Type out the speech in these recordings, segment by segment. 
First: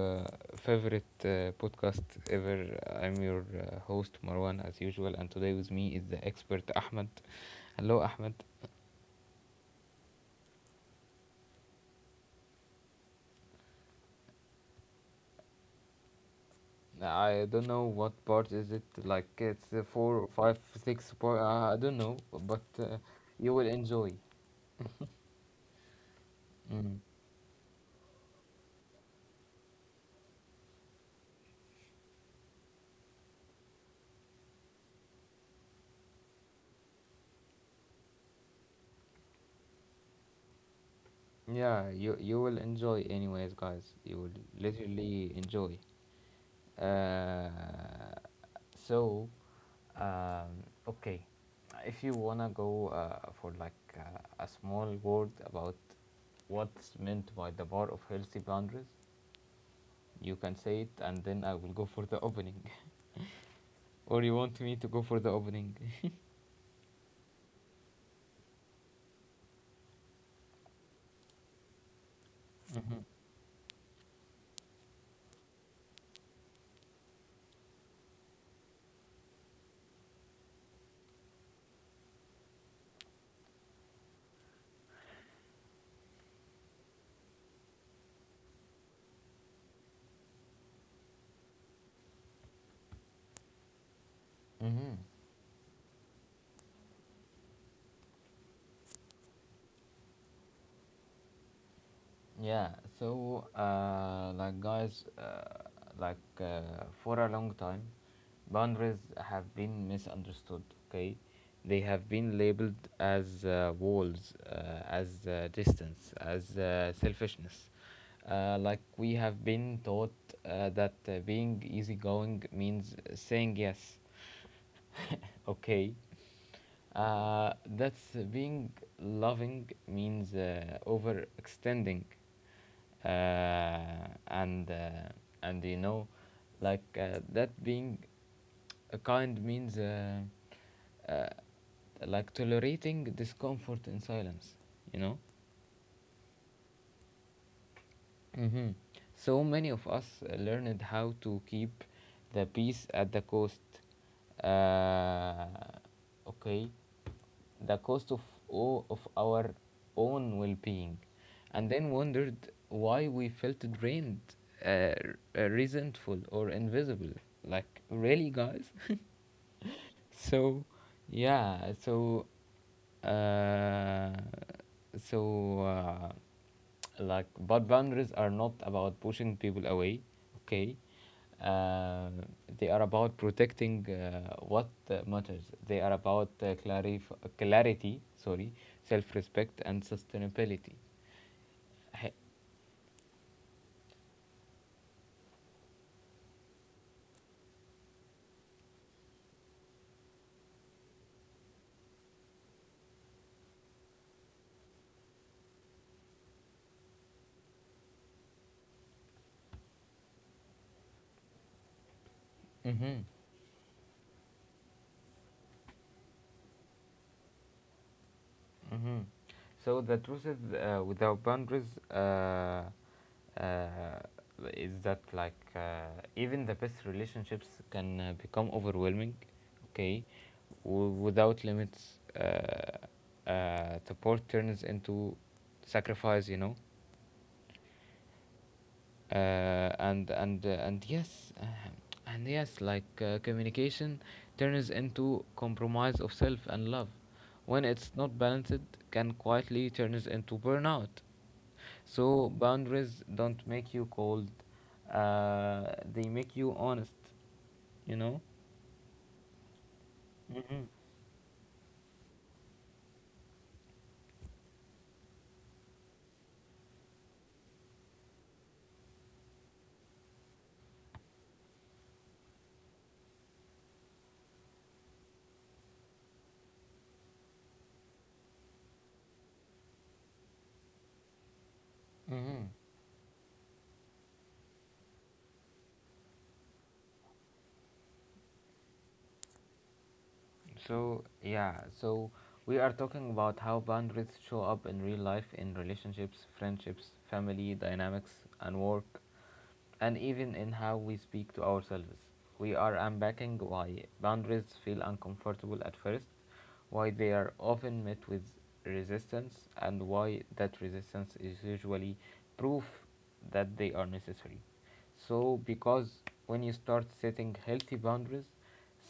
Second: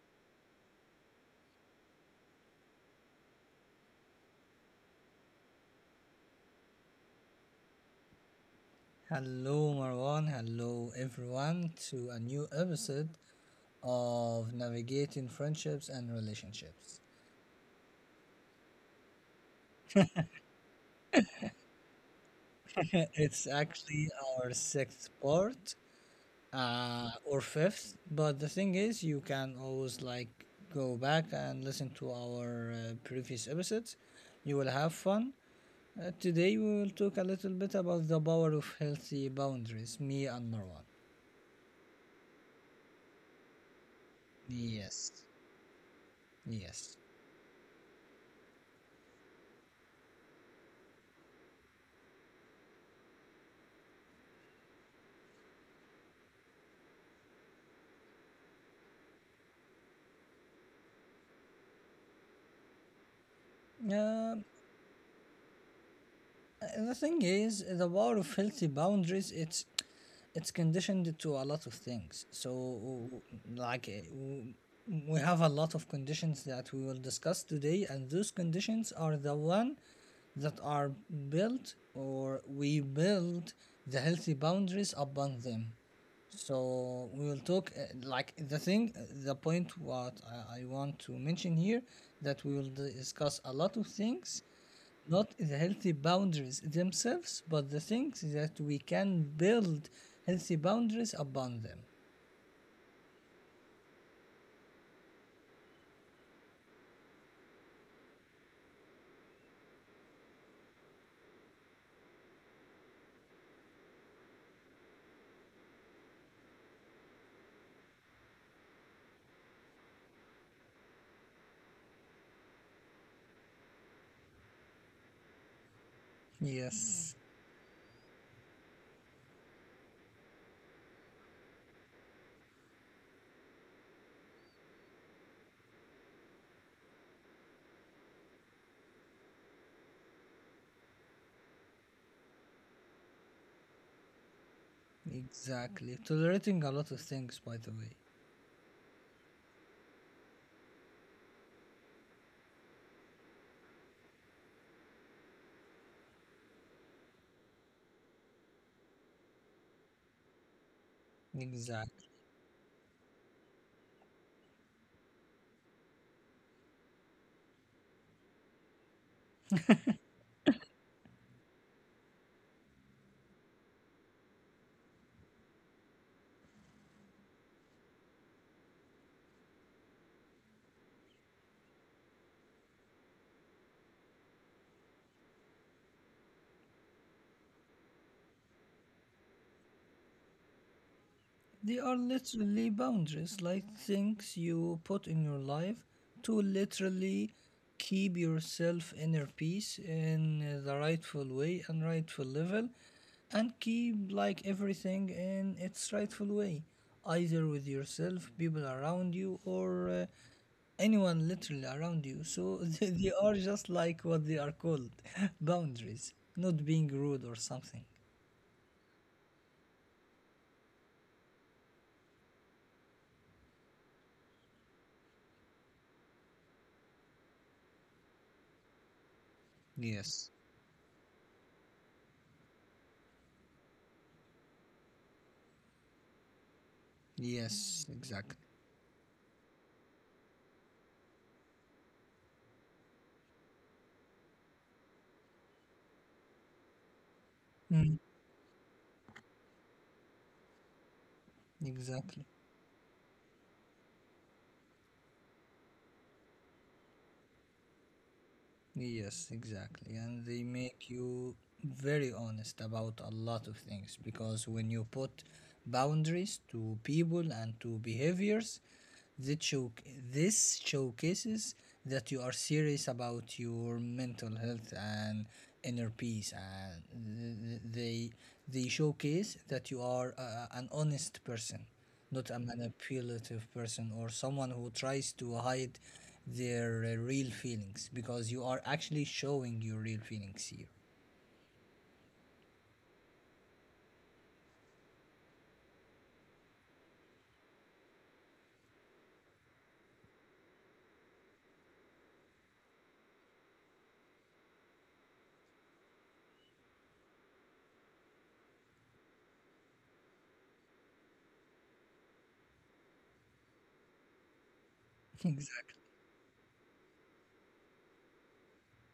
favorite podcast ever. I'm your host Marwan, as usual, and today with me is the expert Ahmed. Hello, Ahmed. Hello, Marwan. Hello, everyone, to a new episode of Navigating Friendships and Relationships. I don't know what part is it, like it's four, five, six part. I don't know, but It's you will actually enjoy. our sixth part Mm. Or fifth, but the thing is, you can always go back and listen to our previous episodes. You will have fun. Today, we will talk a little bit about the power of healthy boundaries, me and Marwan. Yeah, you will enjoy, anyways, guys. You will Yes, literally enjoy. yes. Uh, so, okay, if you wanna go for like a small word about what's meant by the bar of healthy boundaries, you can say it, and then I will go for the opening. Or you Um, want me to go for the opening? The thing is, the power of healthy boundaries, it's conditioned to a lot of things. So, Mm-hmm. Like, we have a lot of conditions that we will discuss today, and those conditions are the one that are built or we build the healthy boundaries upon them. So we will talk like the thing, the point what I want to mention here that we will discuss a lot of things, Mm-hmm. not the healthy boundaries themselves, but the things that we can build healthy boundaries upon them. Yeah, so like guys, like for a long time, boundaries have been misunderstood. Okay, they have been labeled as walls, as distance, as selfishness. Like we have been taught that being easygoing means saying yes, okay. Yes, That's being loving means overextending, uh, and uh, and you know, that being a kind means uh, like tolerating discomfort in silence. You know. exactly. Tolerating a lot of things, by the way. hmm So many of us learned how to keep the peace at the cost. Uh, okay, the cost of all of our own well-being, and then Exactly. wondered why we felt drained, resentful, or invisible. Like really, guys. so yeah so uh, so uh, but boundaries are not about pushing people away, okay. uh, they are about protecting what matters. They are about clarity, sorry, self-respect and sustainability. They are literally boundaries, like things you put in your life to literally keep yourself inner peace in the rightful way and rightful level, and keep like everything in its rightful way, either with yourself, people around you, or anyone literally around you. So they Mm-hmm. they are just like what they are called, boundaries, not being rude or something. hmm So the truth is, without boundaries, uh, is that even the best relationships can become overwhelming, okay? Yes, Without limits, support turns into sacrifice, you know? yes, exactly. Uh, and and uh, and yes uh, and yes like Communication turns into compromise of self and love when it's not balanced, can quietly turns into burnout. Exactly. So boundaries don't make you cold, uh, they make you honest, you know. Yes, exactly. And they make you very honest about a lot of things, because when you put boundaries to people and to behaviors, This, show- this showcases that you are serious about your mental health and inner peace, and they they showcase that you are an honest person, not a Mm-hmm. manipulative person or someone who tries to hide their real feelings, because you are actually showing your real feelings here. So, yeah, so we are talking about how boundaries show up in real life in relationships, friendships, family dynamics, and work, and even in how we speak to ourselves. We are unpacking why boundaries feel uncomfortable at first, why they are often met with resistance, and why that resistance is usually proof that they are necessary. So, Exactly. because when you start setting healthy boundaries,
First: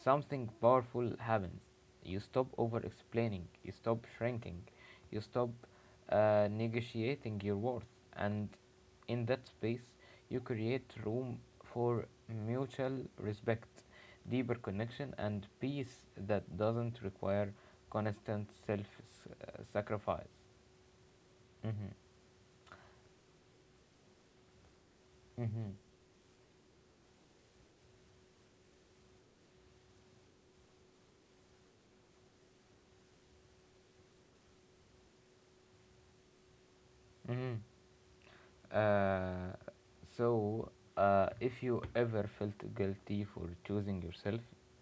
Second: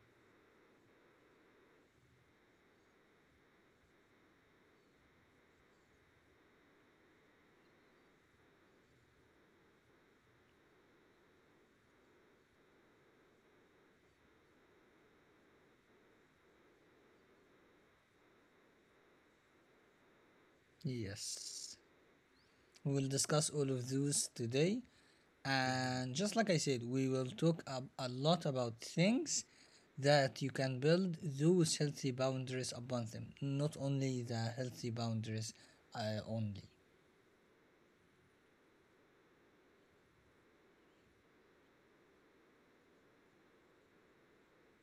something powerful happens. You stop over explaining, you stop shrinking, you stop negotiating your worth, and in that space, you create room for mutual respect, deeper connection, and peace that doesn't require constant self sacrifice. Yes. Mm-hmm. We will discuss all of those today. Mm-hmm. And just like I said, we will talk a lot about things that you can build those healthy boundaries upon them, not only the healthy boundaries only. Mm-hmm. Uh, so, if you ever felt guilty for choosing yourself,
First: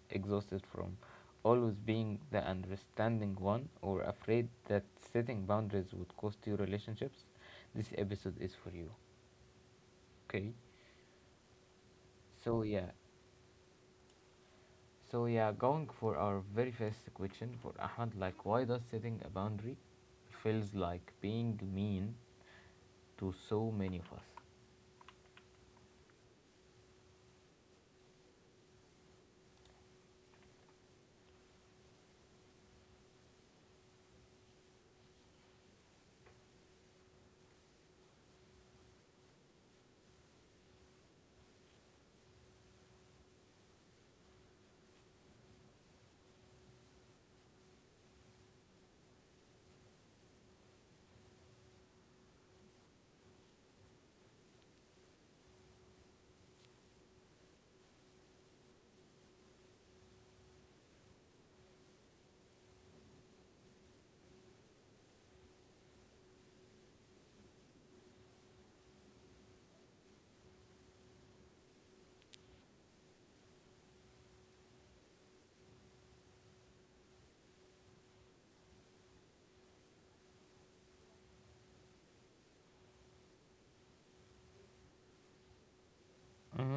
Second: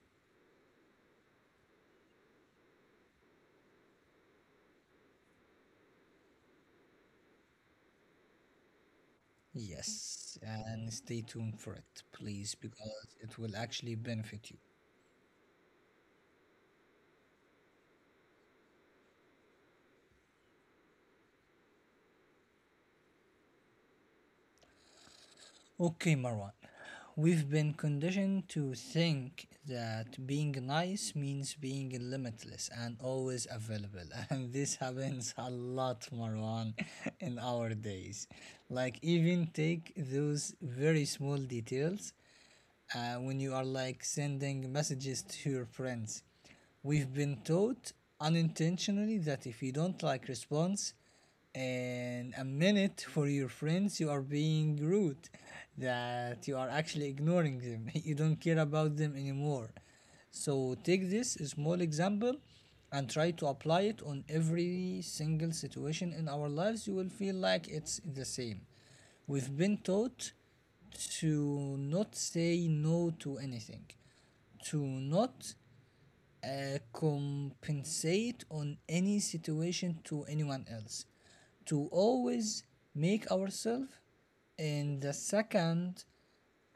exhausted from always being the understanding one, or afraid that setting boundaries would cost you relationships, this episode is for you. Yes, Okay? and stay tuned for it, please, So, yeah. because it will actually benefit you. So, yeah, going for our very first question for Ahmad, like, why does setting a boundary feels like being mean to so many of us? Okay, Marwan. We've been conditioned to think that being nice means being limitless and always available. And this happens a lot, Marwan, in our days. Like, even take those very small details when you are like sending messages to your friends. We've been taught unintentionally that if you don't like response in a minute for your friends, you are being rude, that you are actually ignoring them, you don't care about them anymore. So take this small example and try to apply it on every single situation in our lives. You will feel like it's the same. We've been taught to not say no to anything, to not compensate on any situation to anyone else, to always make ourselves in the second,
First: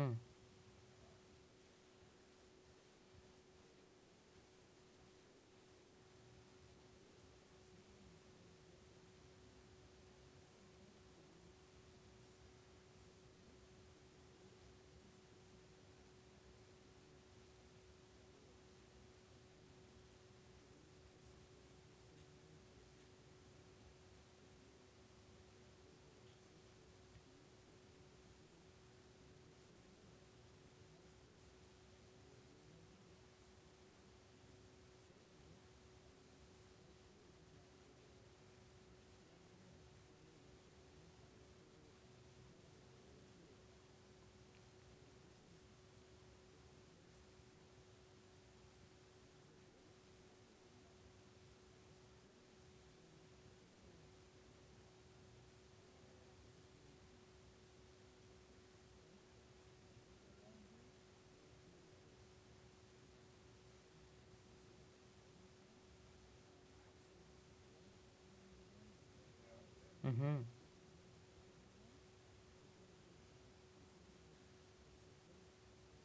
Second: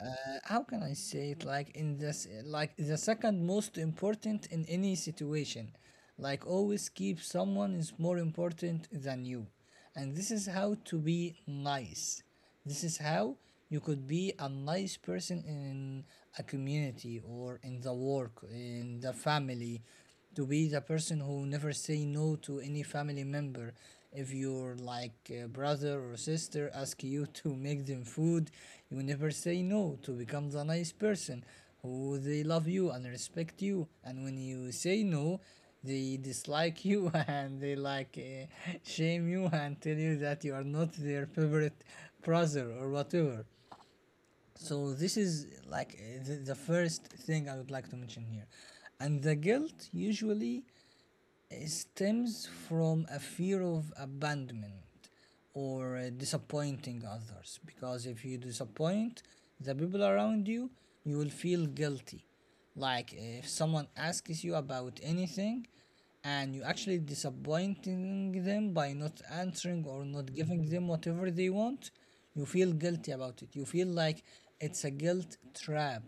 uh, how can I say it, like in this like the second most important in any situation, like always keep someone is more important than you. And this is how to be nice. This is how you could be a nice person in a community or in the work, in the family, to be the person who never say no to any family member. If your like brother or sister ask you to make them food, you never say no to become the nice person who they love you and respect you, and when you say no, they dislike you and they like shame you and tell you that you are not their favorite brother or whatever. So this is like the first thing I would like to mention here. And the guilt usually stems from a fear of abandonment or disappointing others, because if you disappoint the people around you, you will feel guilty. Like if someone asks you about anything and you actually disappointing them by not answering or not Mm-hmm. giving them whatever they want, you feel guilty about it. You feel like it's a guilt trap,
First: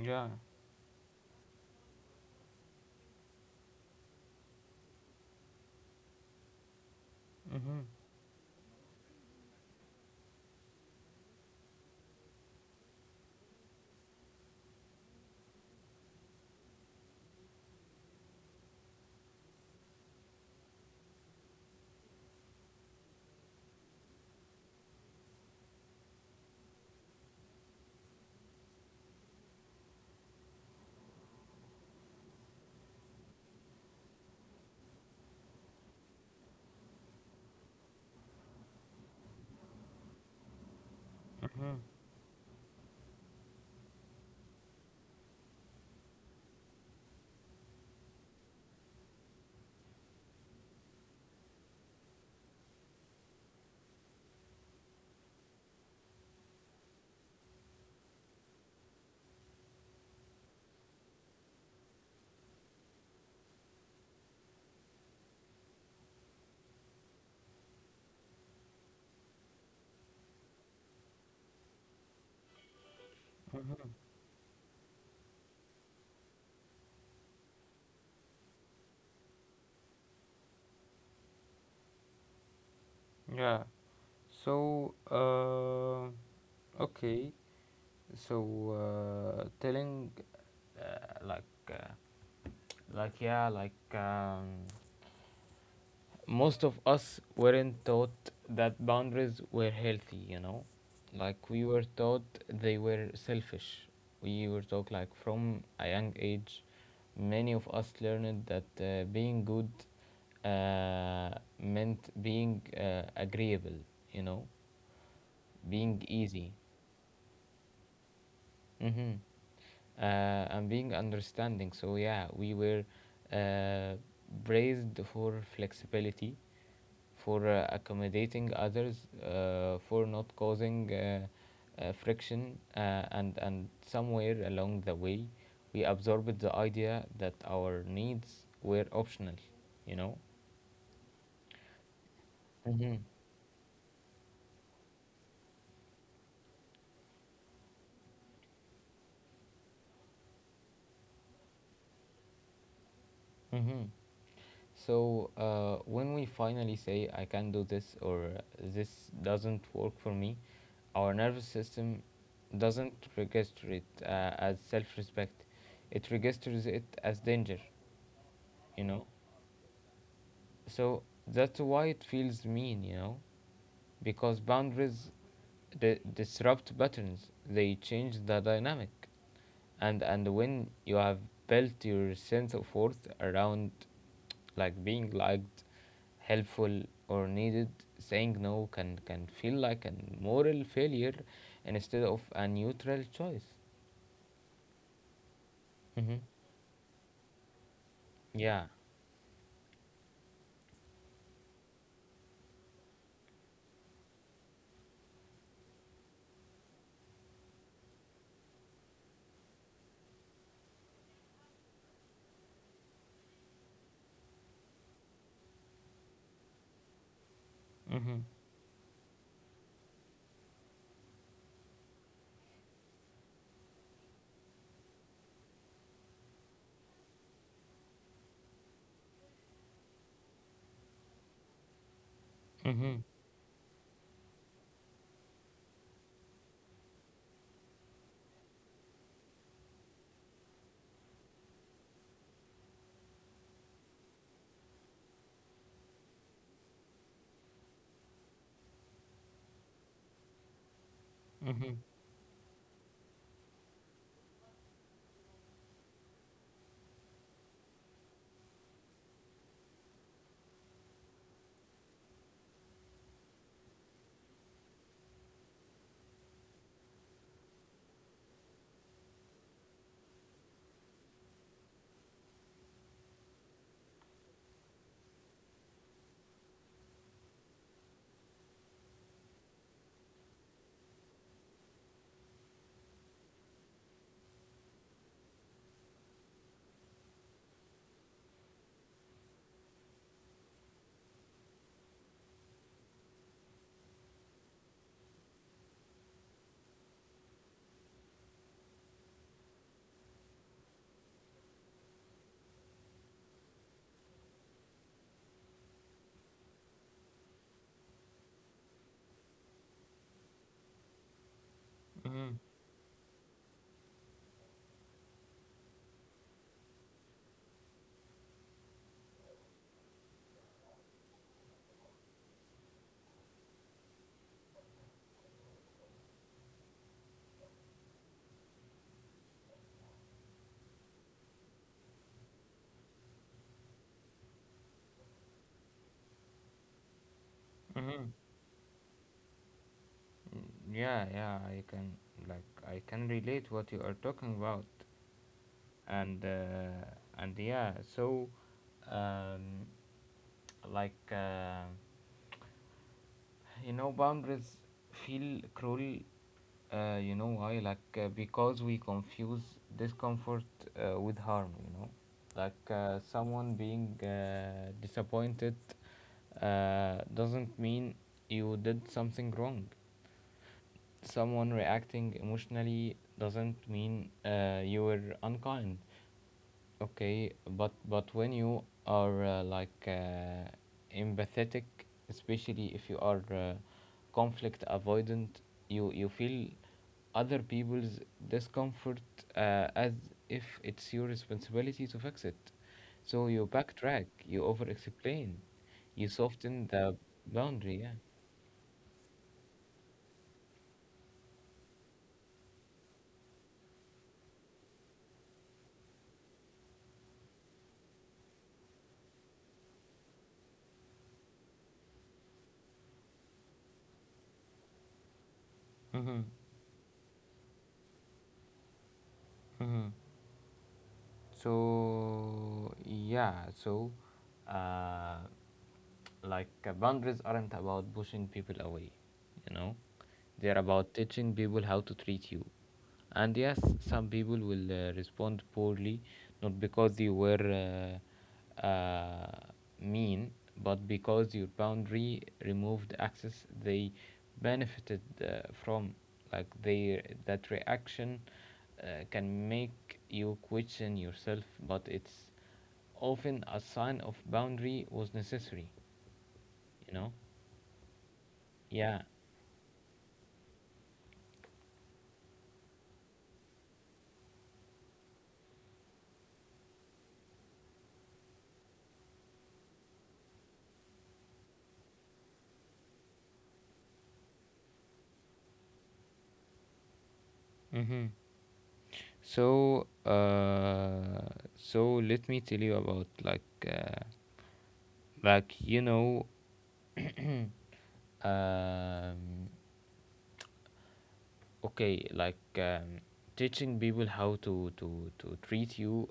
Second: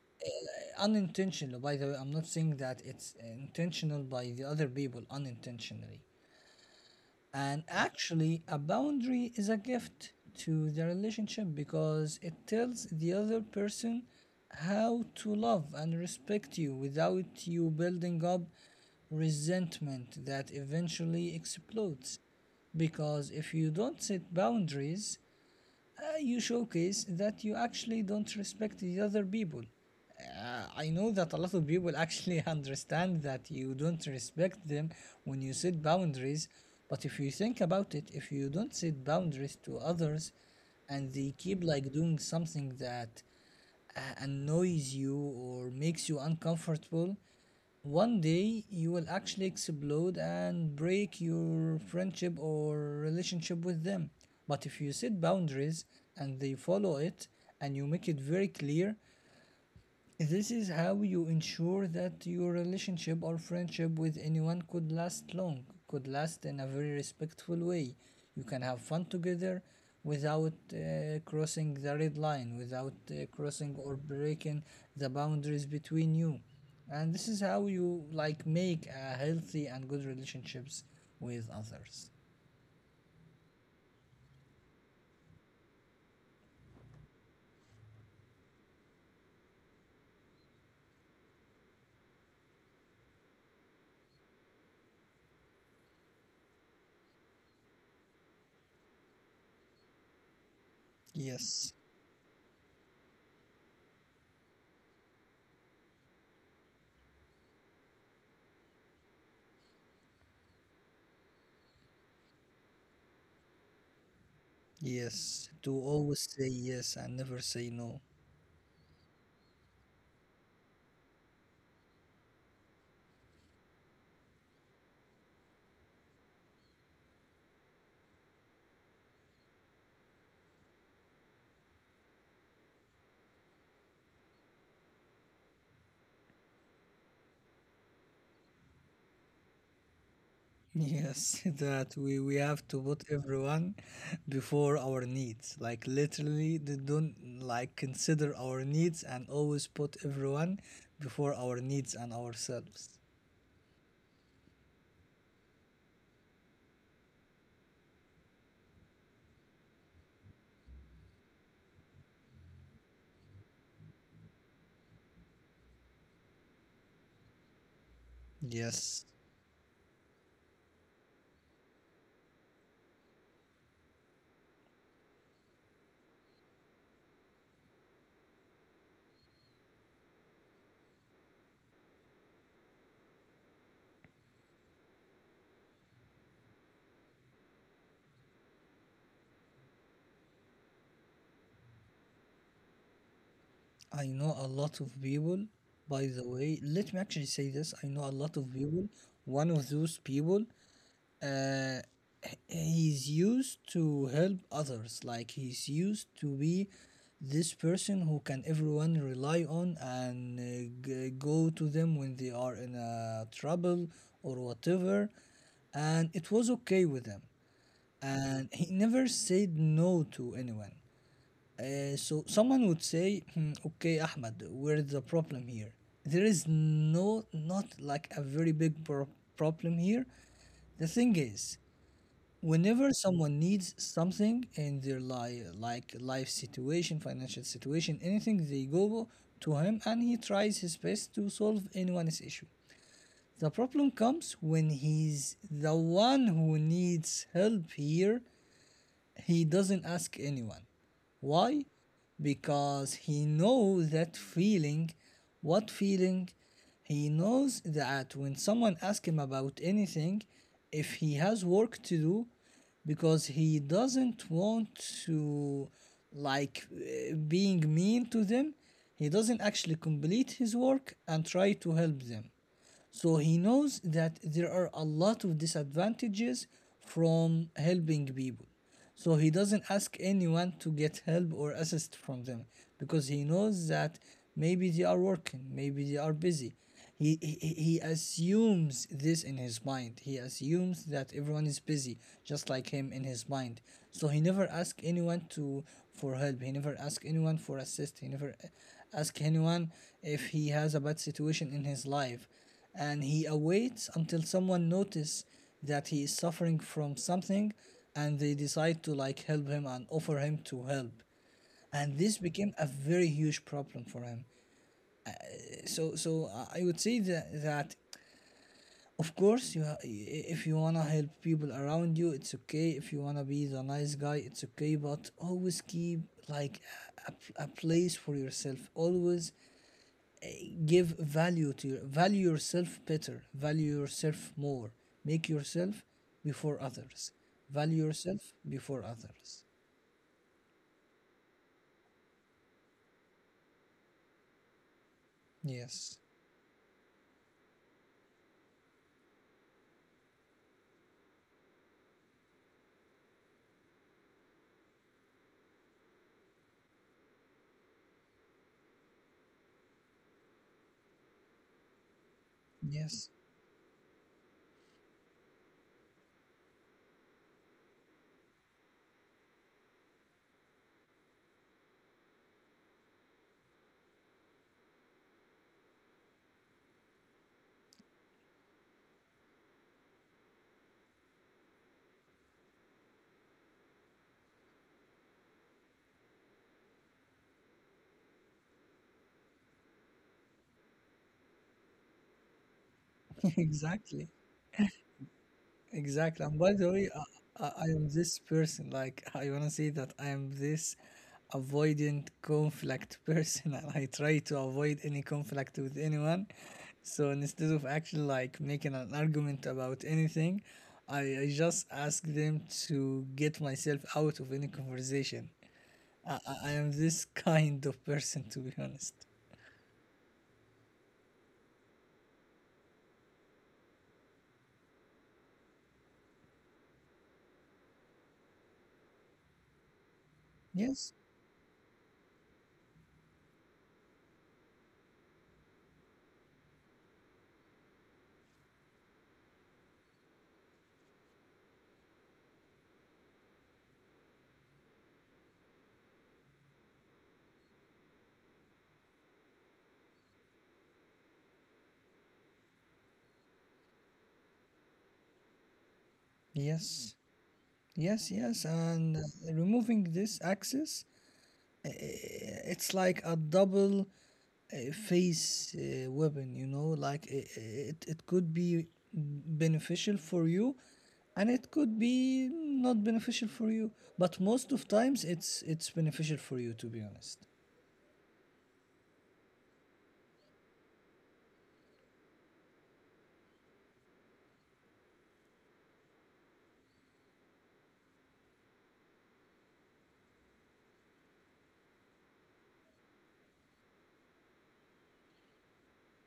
Yeah. unintentional, by the way. I'm not saying that it's intentional by the other people, unintentionally. And Mm-hmm. actually a boundary is a gift to the relationship, because it tells the other person how to love and respect you without you building up resentment that eventually explodes. Because if you don't set boundaries, you showcase that you actually don't respect the other people. I know that a lot of people actually understand that you don't respect them when you set boundaries, but if you think about it, if you don't set boundaries to others and they keep Mm-hmm. like doing something that annoys you or makes you uncomfortable, one day you will actually explode and break your friendship or relationship with them. But if you set boundaries and they follow it and you make it very clear, this is how you ensure that your relationship or friendship with anyone could last long, could last in a very respectful way. You can have fun together without crossing the red line, without crossing or breaking the boundaries between you. And this is how you like make a healthy and good relationships with others. Yeah. So, okay. So, telling, uh, like, uh, like, yeah, like, Most of us weren't taught that boundaries were healthy, you know? Like, we Yes. were taught they were selfish. We were taught, like, from a young age, many of us learned that being good uh, meant being agreeable, you know? Yes, to Being always easy. say yes and never say no. Mm-hmm. Uh, and being understanding. So yeah, we were uh, praised for flexibility, for accommodating others, for not causing friction, and somewhere along the way, we absorbed the idea that our needs were optional. You know. Yes, that we have to Mm-hmm. put everyone before our needs. Like literally, they don't like consider our needs and always put everyone before our needs and ourselves. Mm-hmm. So when we finally say I can do this or this doesn't work for me, our nervous system doesn't register it as self respect, it registers it as danger, you know? Yes, So that's why it feels mean, you know? Because boundaries disrupt patterns, they change the dynamic. And when you have built your sense of worth around like being liked, helpful, or needed, saying no, can feel like a moral failure instead of a neutral choice. I know a lot of people. By Hmm. the way, let me actually say this. I know a lot of Yeah. people. One of those people, uh, he's used to help others, like he's used to be this person who can everyone rely on, and go to them when they are in a trouble or whatever. And it was okay with him, Mm-hmm. and he never said no to anyone. So someone would say, "Hmm, okay Ahmed, where's the problem here? There is no, not like a very big problem here. The thing is, Mm-hmm. whenever someone needs something in their life, like life situation, financial situation, anything, they go to him and he tries his best to solve anyone's issue. The problem comes when he's the one who needs help here. He doesn't ask anyone. Why? Mm-hmm. Because he knows that feeling. What feeling? He knows that when someone asks him about anything, if he has work to do, because he doesn't want to like being mean to them, he doesn't actually complete his work and try to help them. So he knows that there are a lot of disadvantages from helping people. So he doesn't ask anyone to get help or assist from them, because he knows that maybe they are working, maybe they are busy. He assumes this in his mind. He assumes that everyone is busy, just like him in his mind. So he never asks anyone to for help. He never asks anyone for assist. He never asks anyone if he has a bad situation in his life, and he awaits until someone notice that he is suffering from something and they decide to like help him and offer him to help. And this became a very huge problem for him. So I would say that of course if you want to help people around you, it's okay. If you want to be the nice guy, it's okay, but always keep like a, a place for yourself. Always give value to your, value yourself better, value yourself more. Make yourself before others. Value yourself before others. Mm-hmm. Yeah, yeah, I can relate what you are talking about, Yes, and uh, and yeah, um, like. Uh, You know, boundaries feel cruel, you know why? Like, because we confuse discomfort with harm, you know? Like, yes. someone being disappointed doesn't mean you did something wrong. Someone reacting emotionally doesn't mean you were unkind. Okay, but when you are empathetic, especially if you are conflict avoidant, you feel other people's discomfort as if it's your responsibility to fix it. So you backtrack, Exactly. you over explain, you Exactly. And by soften the way, the I boundary. am Yeah. this person. Like, I want to say that I am this avoidant conflict person, and I try to avoid any conflict with anyone. So instead of actually like making an argument about anything, I just ask them to get myself out of any conversation. I, Mm-hmm. I I am this kind of person, to be honest. Mm-hmm. So yeah, so uh, boundaries aren't about pushing people away, you know. They're about Yes, teaching people how to treat you. And yes, some people will respond poorly, not because you were uh, uh, mean, but because your boundary removed access they benefited from. Like they That reaction can make you question yourself, but it's often a sign of boundary was necessary, you yes, know? yes, yes. And Yeah. Removing this access, Uh, it's like a double face weapon, you know, like, it could be beneficial for you and it could be not beneficial for you, but most of times it's beneficial for you, to be honest. Mm-hmm. So, let me tell you about like you know, um, okay, like um, teaching people how to to treat you.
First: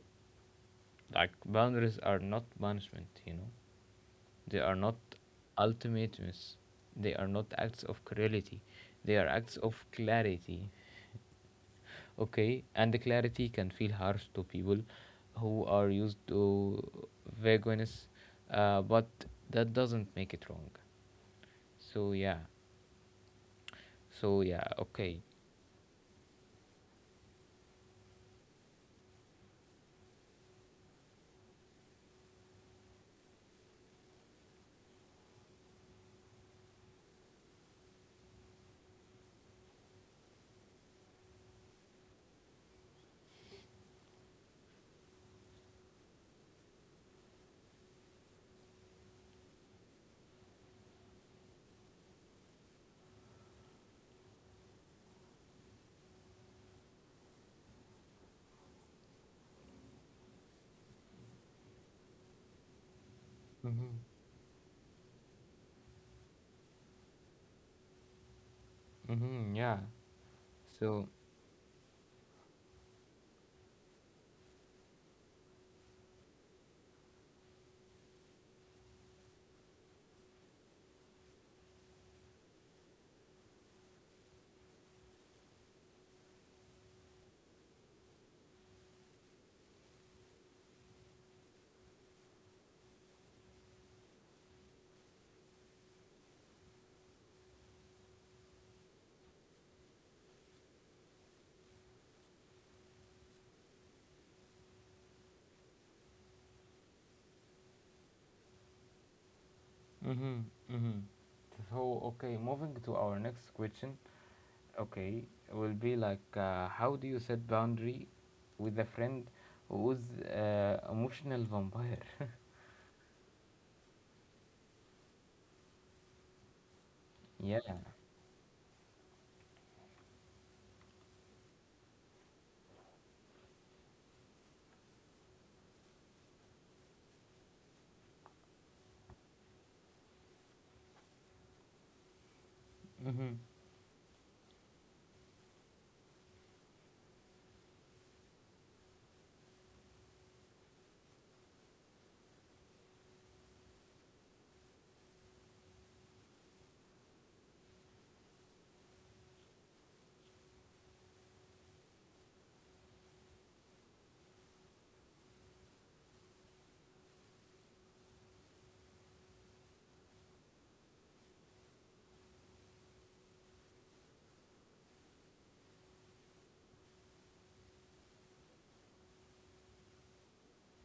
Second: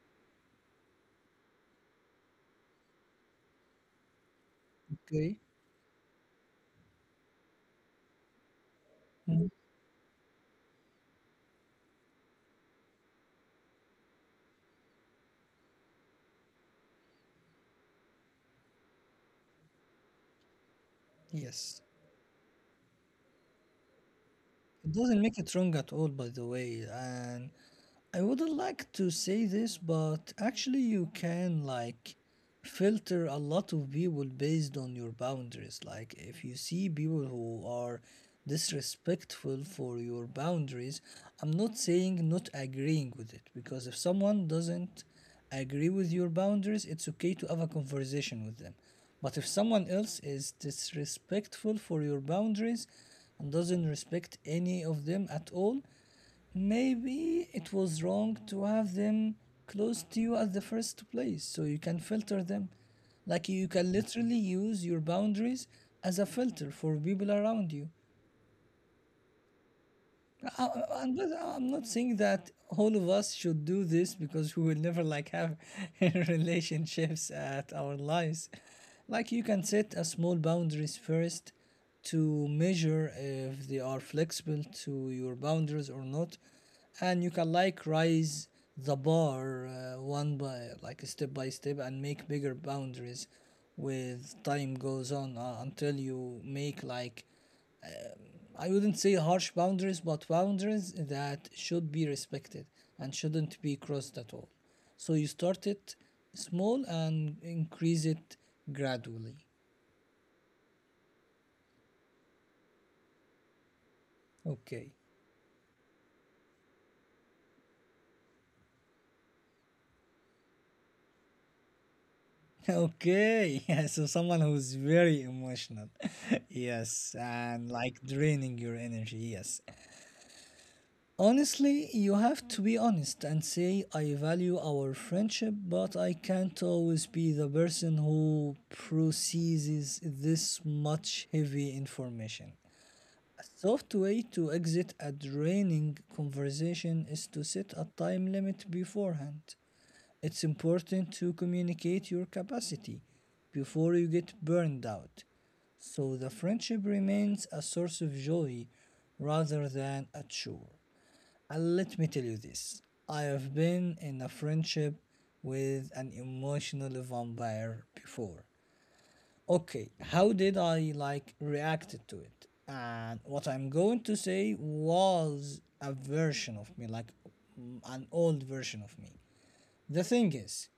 Like boundaries are not punishment, you know. They are not Okay. ultimatums. They are not acts of cruelty. They are Mhm. acts of clarity. Okay, and the clarity can feel harsh to people who are used to vagueness, but that doesn't make it wrong. Yes. So yeah, so yeah, It doesn't okay. make it wrong at all, by the way. And I wouldn't like to say this, but actually, you can like filter a lot of people based on your boundaries. Like, if you see people who are disrespectful for your boundaries, I'm not saying not agreeing with it, because if someone doesn't agree with your boundaries, it's okay to have a conversation with them. But if someone else is disrespectful for your boundaries and doesn't respect any of them at all, maybe it was wrong to have them close to you at the first place, so you can filter them. Like you can Mhm, literally use your boundaries as a filter for people around you. mhm, yeah. I, So, I'm not. I'm not saying that all of us should do this because we will never like have relationships at our lives. Like you can set a small boundaries first to measure if they are flexible to your boundaries or not, and you can like rise the bar one by like step by step and make bigger boundaries with time goes on until you make like I wouldn't say harsh boundaries, but boundaries that should be respected and shouldn't be crossed at all. So you start it small and increase it gradually. mhm, mhm. So okay, moving to our next question. Okay. Okay, will be like how do you set boundary with a friend who's emotional vampire? Okay. Yeah, so someone who's very emotional. Yes, Yeah. and like draining your energy. Yes. Honestly, you have to be honest and say, I value our friendship, but I can't always be the person who processes this much heavy information. Mm-hmm. A soft way to exit a draining conversation is to set a time limit beforehand. It's important to communicate your capacity before you get burned out, so the friendship remains a source of joy rather than a chore. And let me tell you this, I have been in a friendship with an emotional vampire before. Okay, how did I like reacted to it? And what I'm going to say was a version of me, like an old version of me. The thing is,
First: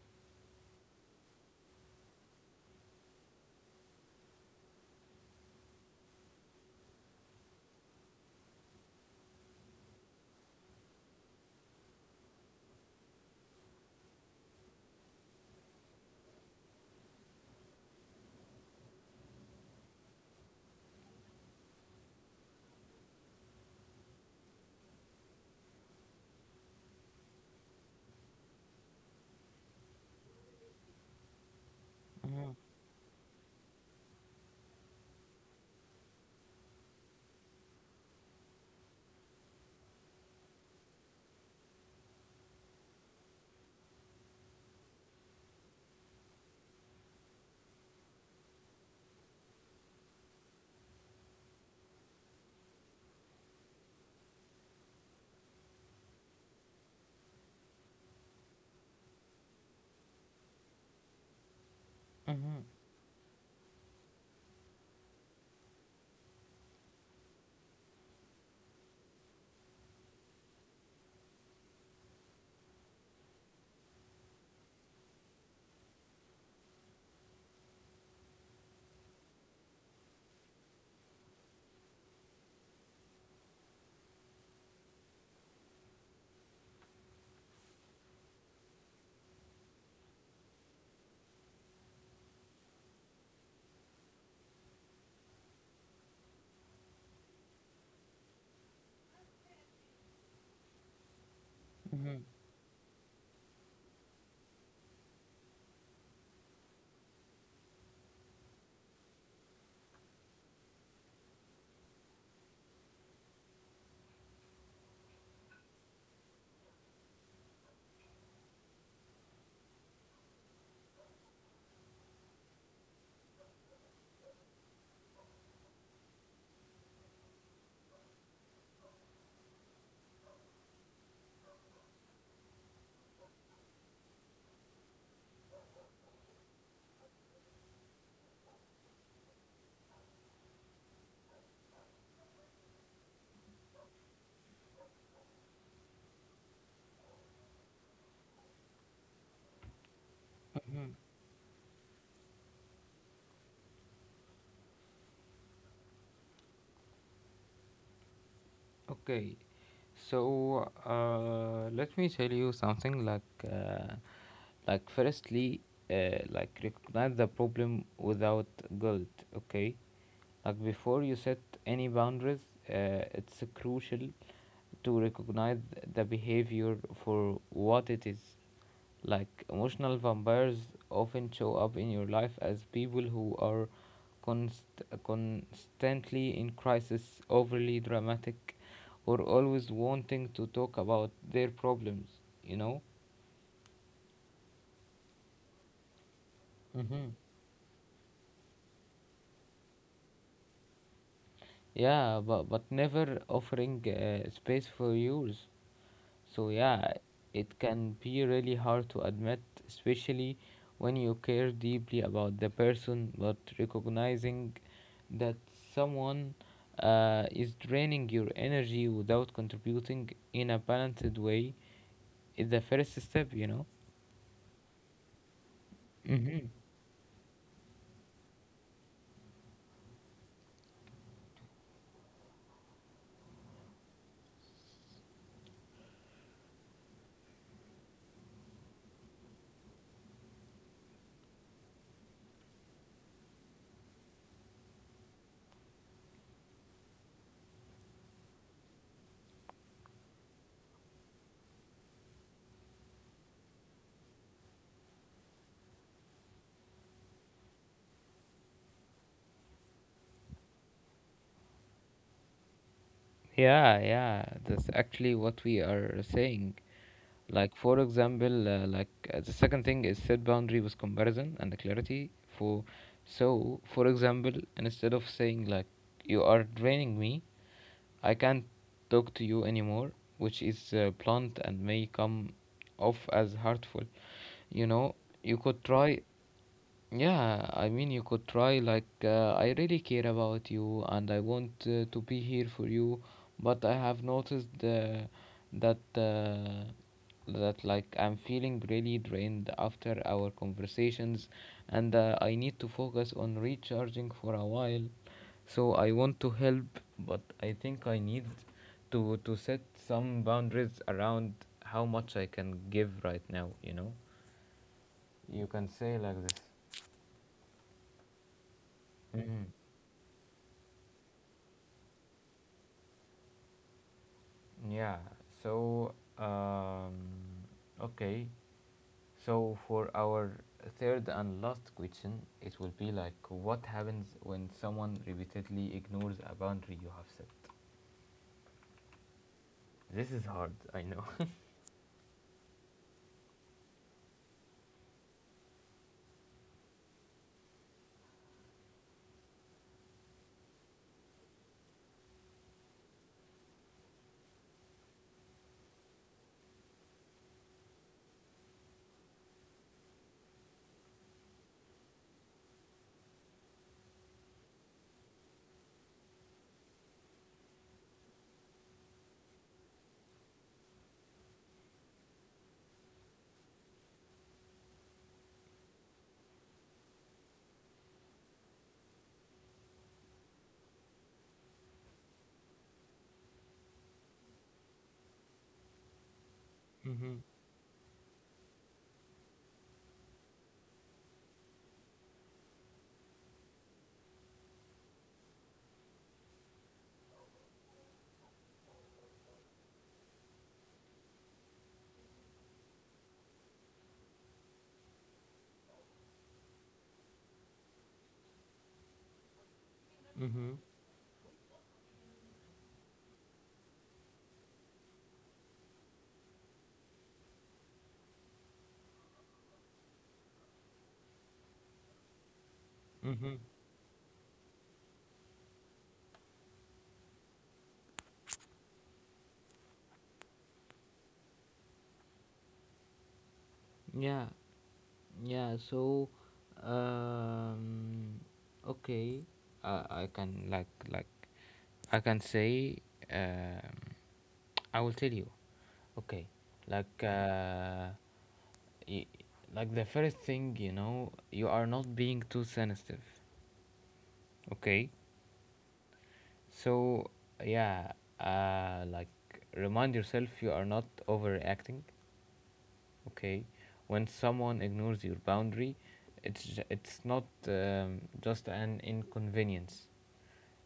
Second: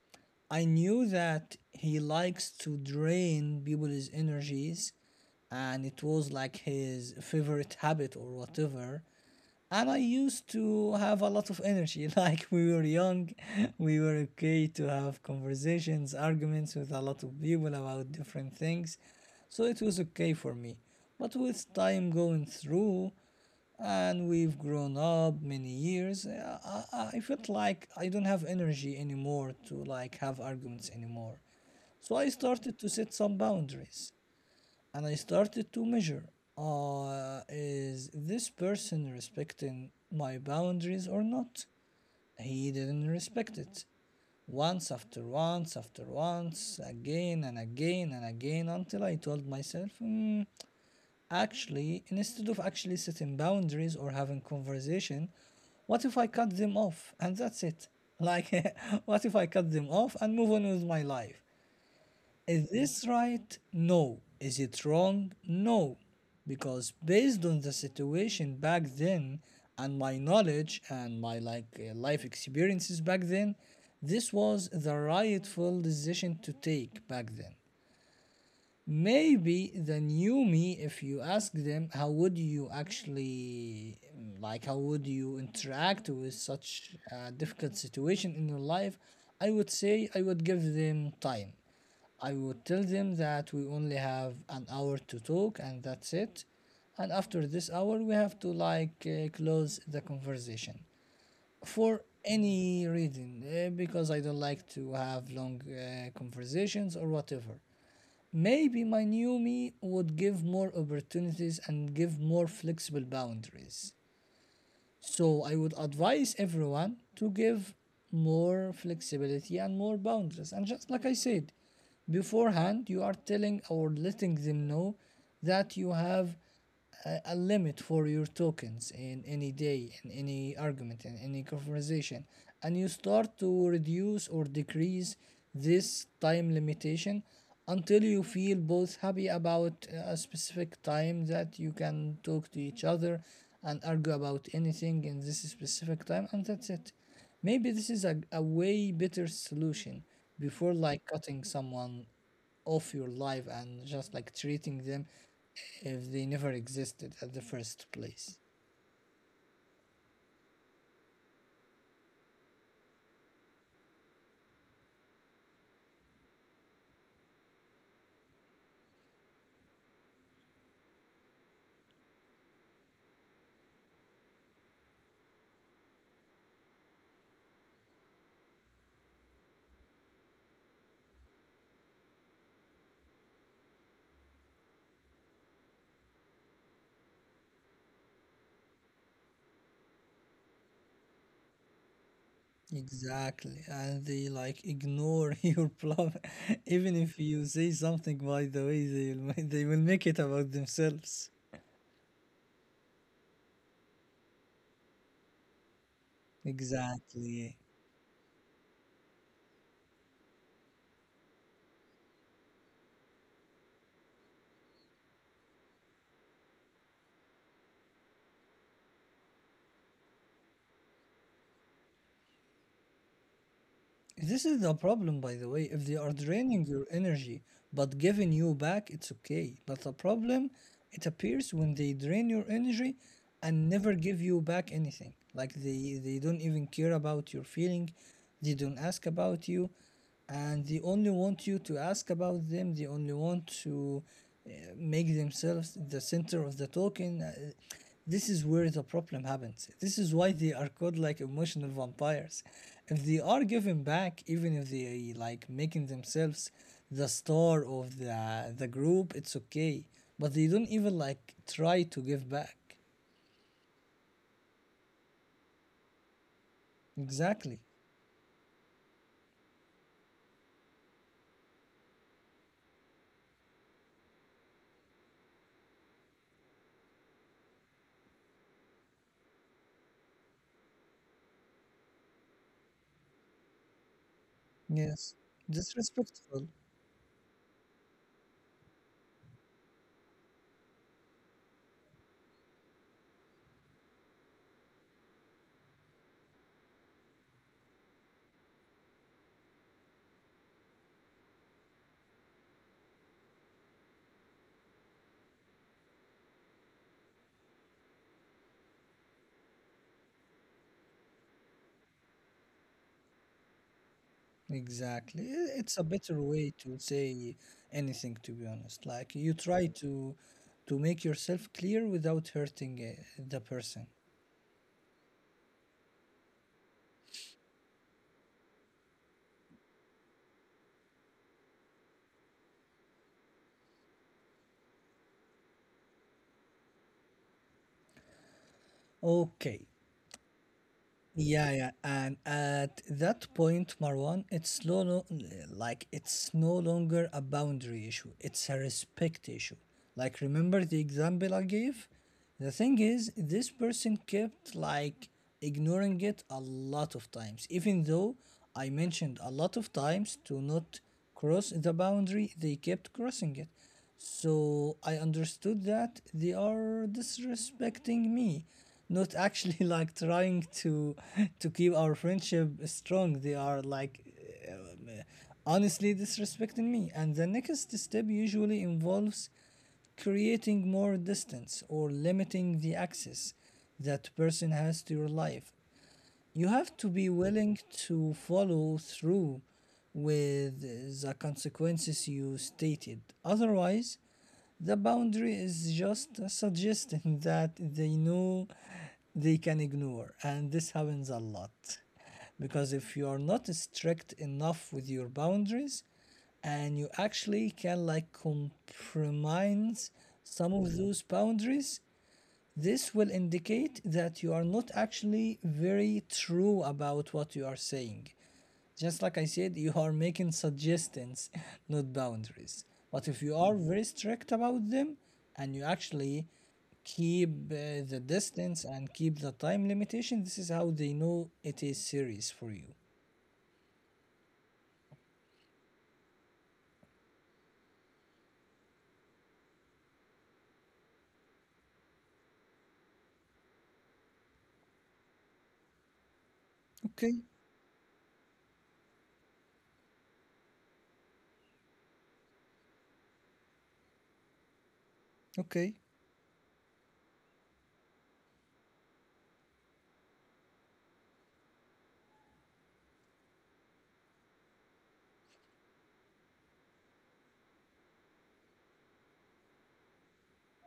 I knew that he likes to drain people's energies and it was like his favorite habit or whatever. And I used to have a lot of energy. Like we were young, we were okay to have conversations, arguments with a lot of people about different things. So it was okay for me. But with time going through, and we've grown up many years I felt like I don't have energy anymore to like have arguments anymore, so I started to set some boundaries and I started to measure, is this person respecting my boundaries or not? He didn't respect it once after once after once, again and again and again, until I told myself, "Hmm, actually, instead of actually setting boundaries or having conversation, what if I cut them off and that's it? Like, what if I cut them off and move on with my life?" Mm-hmm. Is this right? No. Is it wrong? No. Because based on the situation back then and my knowledge and my like life experiences back then, this was the rightful decision to take back then. Maybe the new me, if you ask them, how would you actually, like, how would you interact with such a difficult situation in your life? I would say I would give them time. I would tell them that we only have an hour to talk and that's it. And after this hour, we have to like close the conversation for any reason because I don't like to have long conversations or whatever. Maybe my new me would give more opportunities and give more flexible boundaries. So I would advise everyone to give more flexibility and more boundaries. And just like I said, beforehand, you are telling or letting them know that you have a limit for your tokens in any day, in any argument, in any conversation, and you start to reduce or decrease this time limitation until you feel both happy about a specific time that you can talk to each other and argue about anything in this specific time, and that's it. Maybe this is a way better solution before Hmm. like cutting someone off your life and just like treating them if they never existed at the first place. Okay. So let me tell you something uh, like, firstly like recognize the problem without guilt. Okay. Like before you set any boundaries, it's crucial to recognize the behavior for what it is. Like emotional vampires often show up in your life as people who are constantly in crisis, overly dramatic, or always wanting to talk about their problems, you know? Exactly, and they like ignore your problem, even Mm-hmm. if you say something. By the way, they will make it about themselves. Yeah, but never offering space for yours. So yeah, Exactly. it can be really hard to admit, especially when you care deeply about the person, but recognizing that someone is draining your energy without contributing in a balanced way is the first step, you know. This is the problem, by the way. If they are Mm-hmm. draining your energy but giving you back, it's okay. But the problem, it appears when they drain your energy and never give you back anything. Like they don't even care about your feeling, they don't ask about you, and they only want you to ask about them. They only want to uh, make themselves the center of the talking. This is where the problem happens. This is why they are called like emotional vampires. If they are given back, even if they like making themselves the star of the group, it's okay, but they don't even like try to give back. Yeah, yeah, that's actually what we are saying. Like, Exactly. for example, the second thing is set boundary with comparison and the clarity. For So, for example, instead of saying like you are draining me, I can't talk to you anymore, which is blunt and may come off as hurtful. You know, Yes, you could try. disrespectful. Yeah, I mean, you could try, like, I really care about you and I want to be here for you, but I have noticed that, uh, that, like, I'm feeling really drained after our conversations and I need to focus on recharging for a while. So I want to help, but I think I need to set some boundaries around how much I can give right now, you know? Exactly. You can It's a say better like this. way to say anything, to be honest. Like you Mhm. try to make yourself clear without hurting the person. Yeah. So, okay. So for our third and last question, it will be like, what happens when someone repeatedly ignores a boundary you have set? Okay. This is hard, I know. Yeah, yeah, and at that point, Marwan, it's like it's no longer a boundary issue; it's a respect issue. Like, remember the example I gave? The thing is, this person kept like ignoring it a lot of times, even though I mentioned a lot of times to not cross the boundary, they kept crossing it. So I understood that they are disrespecting me, not actually like trying to to keep our friendship strong. They are like um, honestly disrespecting me. And the next step usually involves creating more distance or limiting the access that person has to your life. You have to be Mm-hmm. willing to follow through with the consequences you stated. Otherwise, the boundary is just a suggestion that they know they can ignore, and this happens a lot. Because if you are not strict enough with your boundaries, and you actually can like compromise some Mm-hmm. of those boundaries, this will indicate that you are not actually very true about what you are saying. Just like I said, you are making suggestions, not boundaries. But if you Mm-hmm. are very strict about them and you actually keep the distance and keep the time limitation, this is how they know it is serious for you. Yeah. Yeah, so um okay. I can like I can say um I will tell you. Okay. Like Okay, uh y- like the first thing, you know, you are not being too sensitive. Okay? okay, So yeah, uh like remind yourself you are not overreacting. Okay, when someone ignores your boundary, it's not just an inconvenience;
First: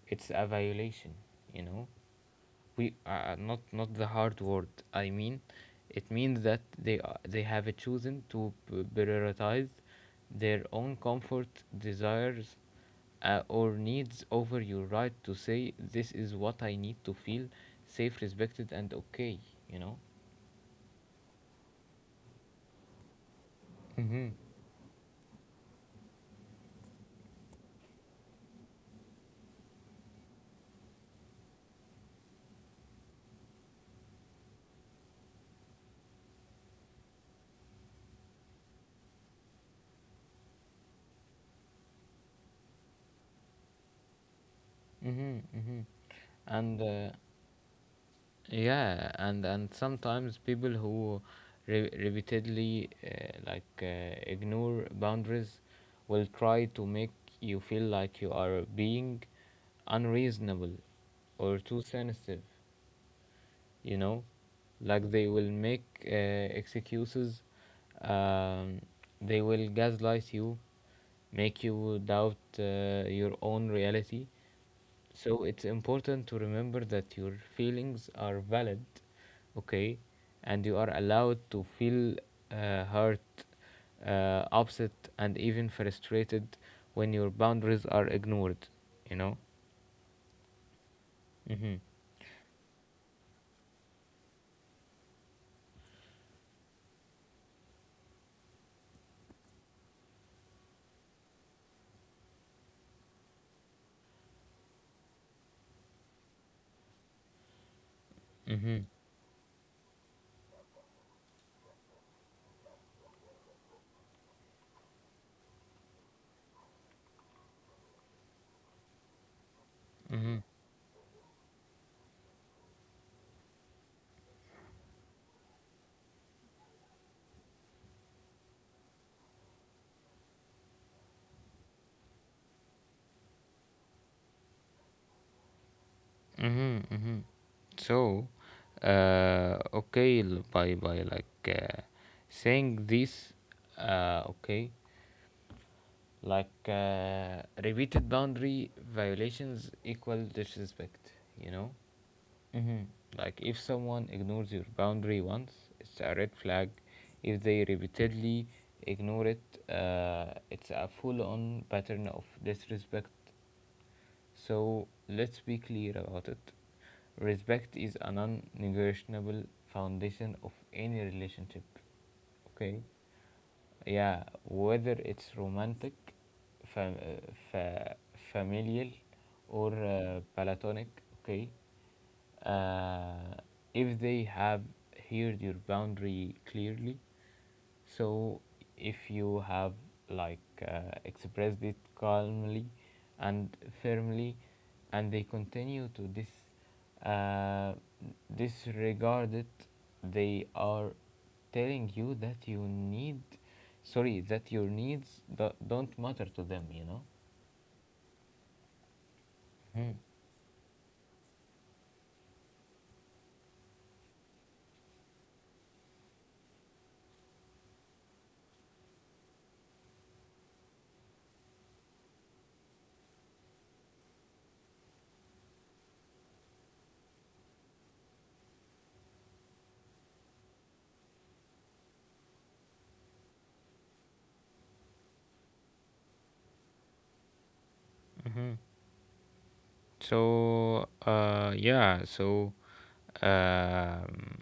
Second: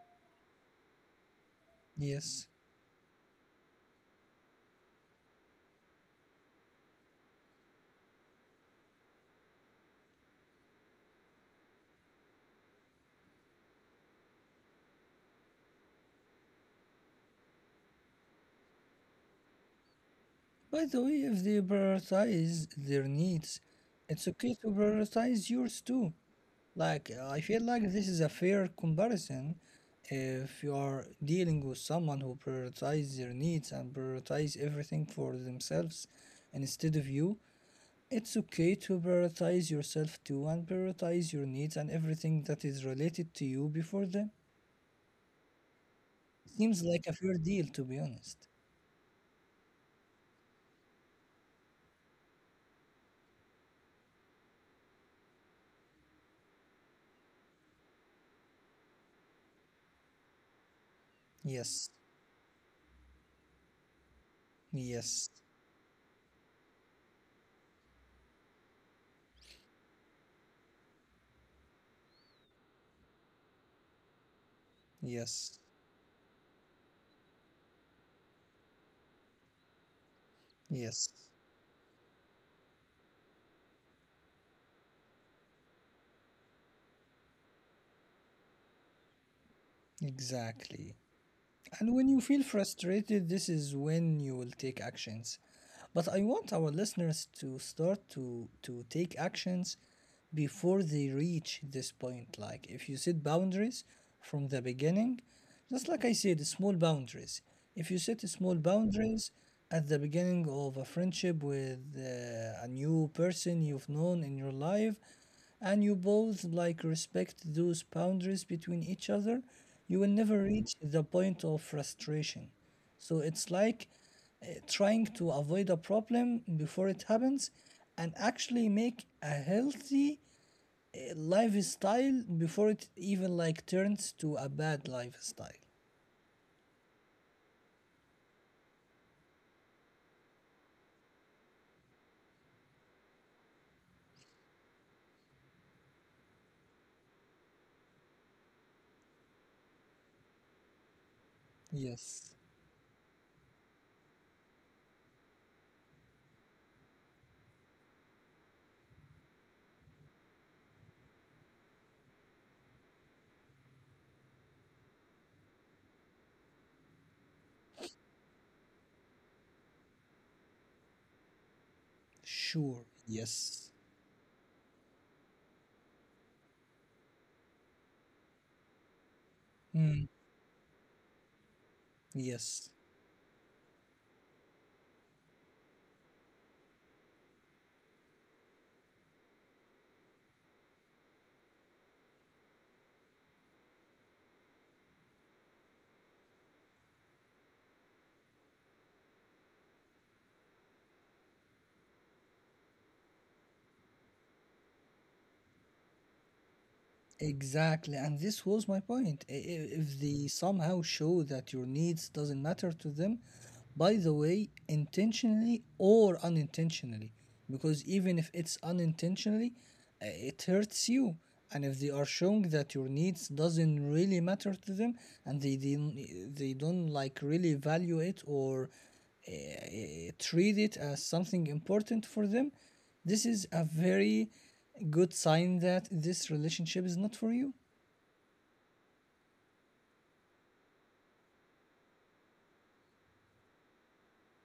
it's a violation. You know, yes. we not not the hard word. I mean, it means that they have chosen to prioritize their own comfort, desires, or needs over your right to say this is what I need to feel safe, respected, and okay. You know. By the way, if they prioritize their needs, it's Mhm. okay to prioritize yours too. Like, I feel like this is a fair comparison if you are dealing with someone who prioritizes their needs and prioritize everything for themselves instead of you. It's okay to prioritize yourself too and prioritize your needs and everything that is related to you before them. Mhm. Mhm. Seems and like a fair deal, to be honest. Yeah, and sometimes people who repeatedly ignore boundaries will try to make you feel like you are being unreasonable or too Yes, sensitive, you know. Like they yes, will make excuses, um, they will gaslight you, make you doubt your own reality. So yes, it's important to remember that your feelings are valid, okay, and you are yes, allowed to feel hurt, upset, and even frustrated when your boundaries are ignored, you know? exactly. Mm-hmm. And when you feel frustrated, this is when you will take actions. But I want our listeners to start to take actions before they reach this point. Like if you set boundaries from the beginning, just like I said, small boundaries. If you set small Mm-hmm. boundaries at the beginning of a friendship with a new person you've known in your life, and you both like respect those boundaries between each other, you will never reach the point of frustration. So it's like trying to avoid a problem before it happens and actually make a healthy lifestyle before it even like turns to a bad lifestyle. Mm-hmm, mm-hmm. So, okay, l- by like saying this, okay, like repeated boundary violations equal disrespect. You know, Yes. mm-hmm. Like if someone ignores your boundary once, it's a red flag. If they repeatedly ignore it, it's a full-on pattern of disrespect, so let's be clear about it. Respect is a non negotiable foundation of any relationship. Okay? Sure. Yes. Yeah, whether it's romantic, fam- uh, fa- familial, or Mm, platonic, okay. yes. uh, if they have heard your boundary clearly, so if you have like expressed it calmly and firmly, and they continue to this uh, disregard, they are telling you that you need, sorry, that your needs don't matter to them, you know? Exactly, and this was my point. If they somehow show that your needs doesn't matter to them, by the way, intentionally or unintentionally, because even if it's unintentionally, it hurts you. And if they are showing that your needs doesn't really matter to them, and they don't like really value it or treat it as something important for them, this is a very good sign that this relationship is not for you. So yeah, so um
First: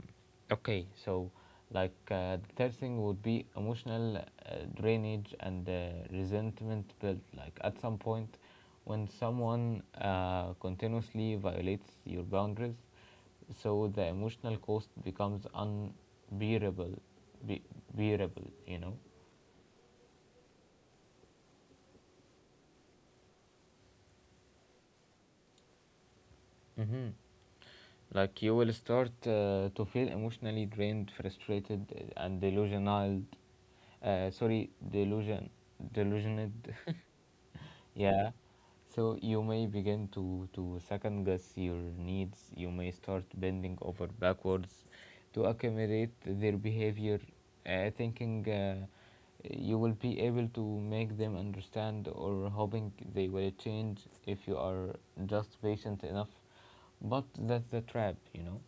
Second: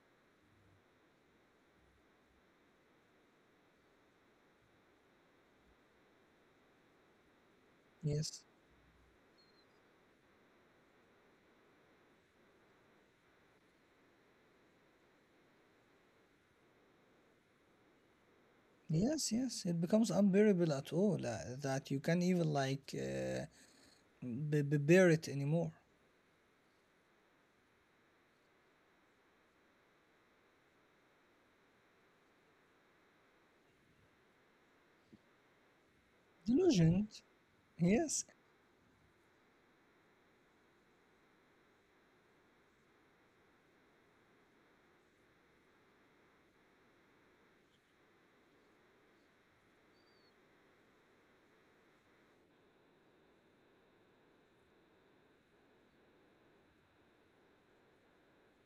okay, so like the third thing would be emotional drainage and resentment built. Like at some point, Yes. when someone continuously violates your boundaries, so the emotional cost becomes unbearable, be- bearable. You know. Yes, yes, it becomes unbearable at all that you can't even like bear it anymore. Like you will start to feel emotionally drained, frustrated, and delusional. Sorry, delusion, delusioned. Delusioned, yes. Yeah. So you may begin to second guess your needs. You may start bending over backwards to accommodate their behavior, thinking you will be able to make them understand or hoping they will change if you are just patient enough, but that's the trap, you know.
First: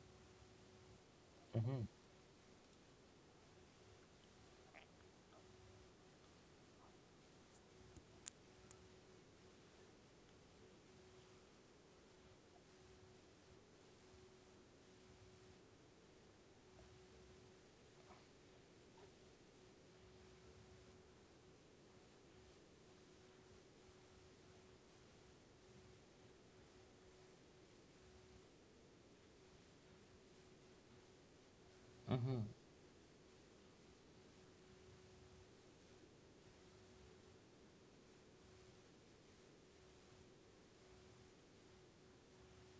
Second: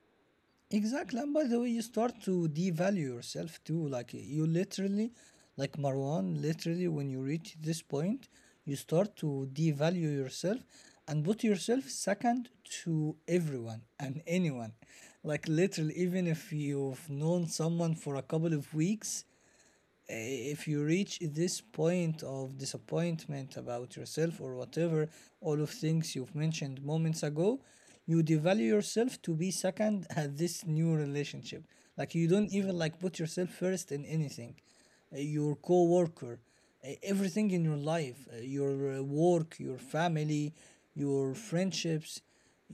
Exactly, and by the way, you start to devalue yourself too. Like you literally, like Marwan, literally, when you reach this point, you start to devalue yourself and put yourself second to everyone and anyone. Like literally, even if you've known someone for a couple of weeks, eh, if you reach this point of disappointment about yourself or whatever, all of things you've mentioned moments ago, you devalue yourself to be second at this new relationship. Like you Mm-hmm. don't even like put yourself first in anything. Your co-worker, everything in your life, your work, your family, your friendships,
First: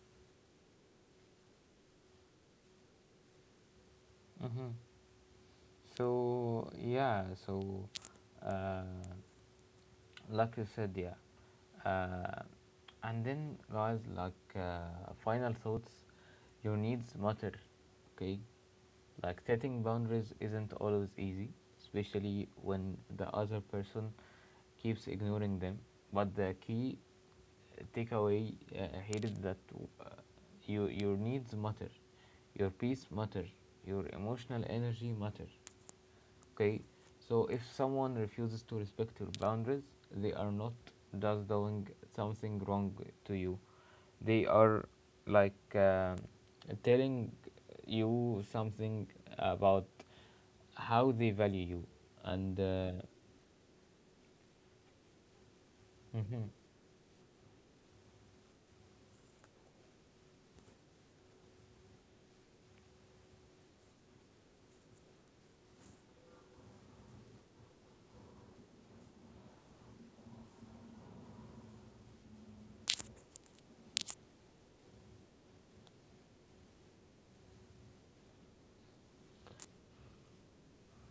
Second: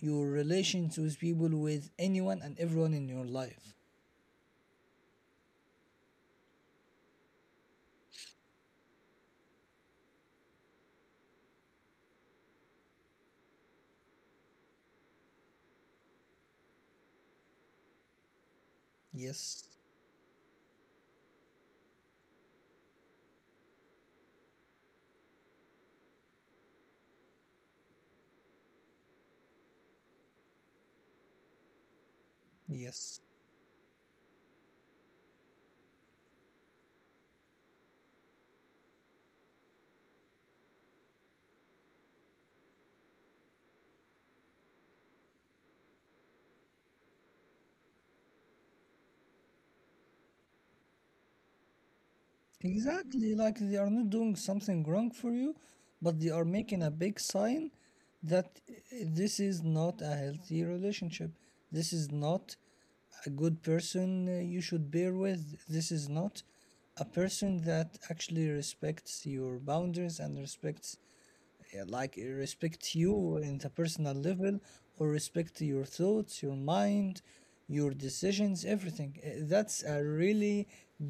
your relations with people, with anyone and everyone in your life. Mm-hmm. So yeah, so uh, like you said, yeah. Uh, and then, guys, like final thoughts, your needs matter, okay? Like Yes, setting boundaries isn't always easy, especially when the other person keeps ignoring them. But the key takeaway here is that uh, your needs matter, your peace yes. matter, your emotional energy matter. Okay, so if someone refuses to respect your boundaries, they are not just doing something wrong to you, they are like telling you something about how they value you, and Exactly, like they are not doing something wrong for you, but they are making a big sign that this is not a healthy relationship. This is not a good person you should bear with. This is not a person that actually respects your boundaries and respects yeah, like respect you in the personal level or respect your thoughts, your mind, your decisions, everything. That's a really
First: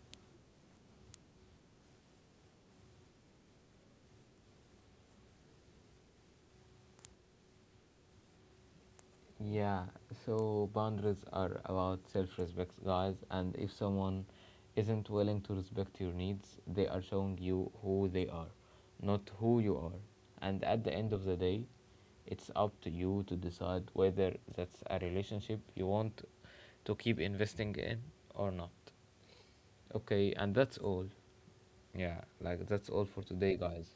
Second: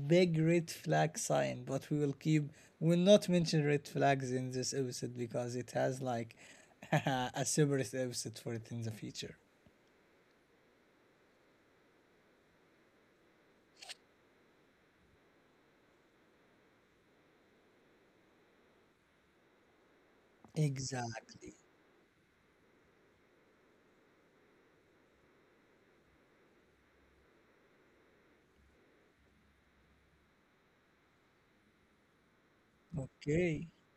big red flag sign, but we'll not mention red flags in this episode because it has like a separate episode for it in the future. Yeah, so boundaries are about self respect, guys. And if someone isn't willing to respect your needs, they are showing you who they are, not who you are. And at the end of the Exactly. day, it's up to you to decide whether that's a relationship you want to keep investing in or not. Okay, and that's all. Yeah, like that's all for today, Okay. guys.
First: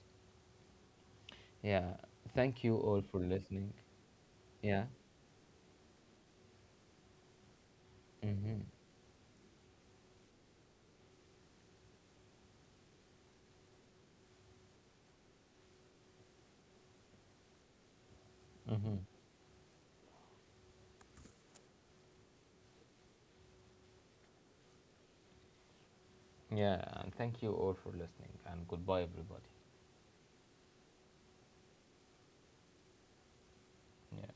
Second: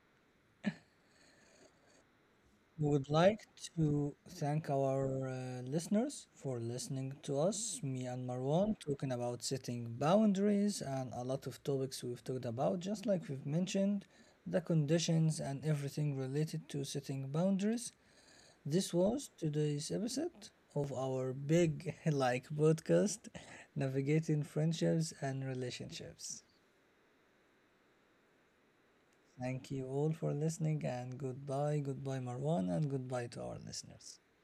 Yeah, thank you We all would for like listening. to thank Yeah. our listeners for listening to us, me and Mm-hmm. Marwan, talking about setting boundaries and a lot of topics we've talked about, just like we've mentioned, the conditions and everything related to setting boundaries. This Mm-hmm. was today's episode of our big like podcast, Navigating Friendships and Relationships. Yeah, and thank you all for listening, and goodbye, everybody. Thank you all for listening and goodbye, goodbye Marwan, and goodbye to our listeners. Yeah.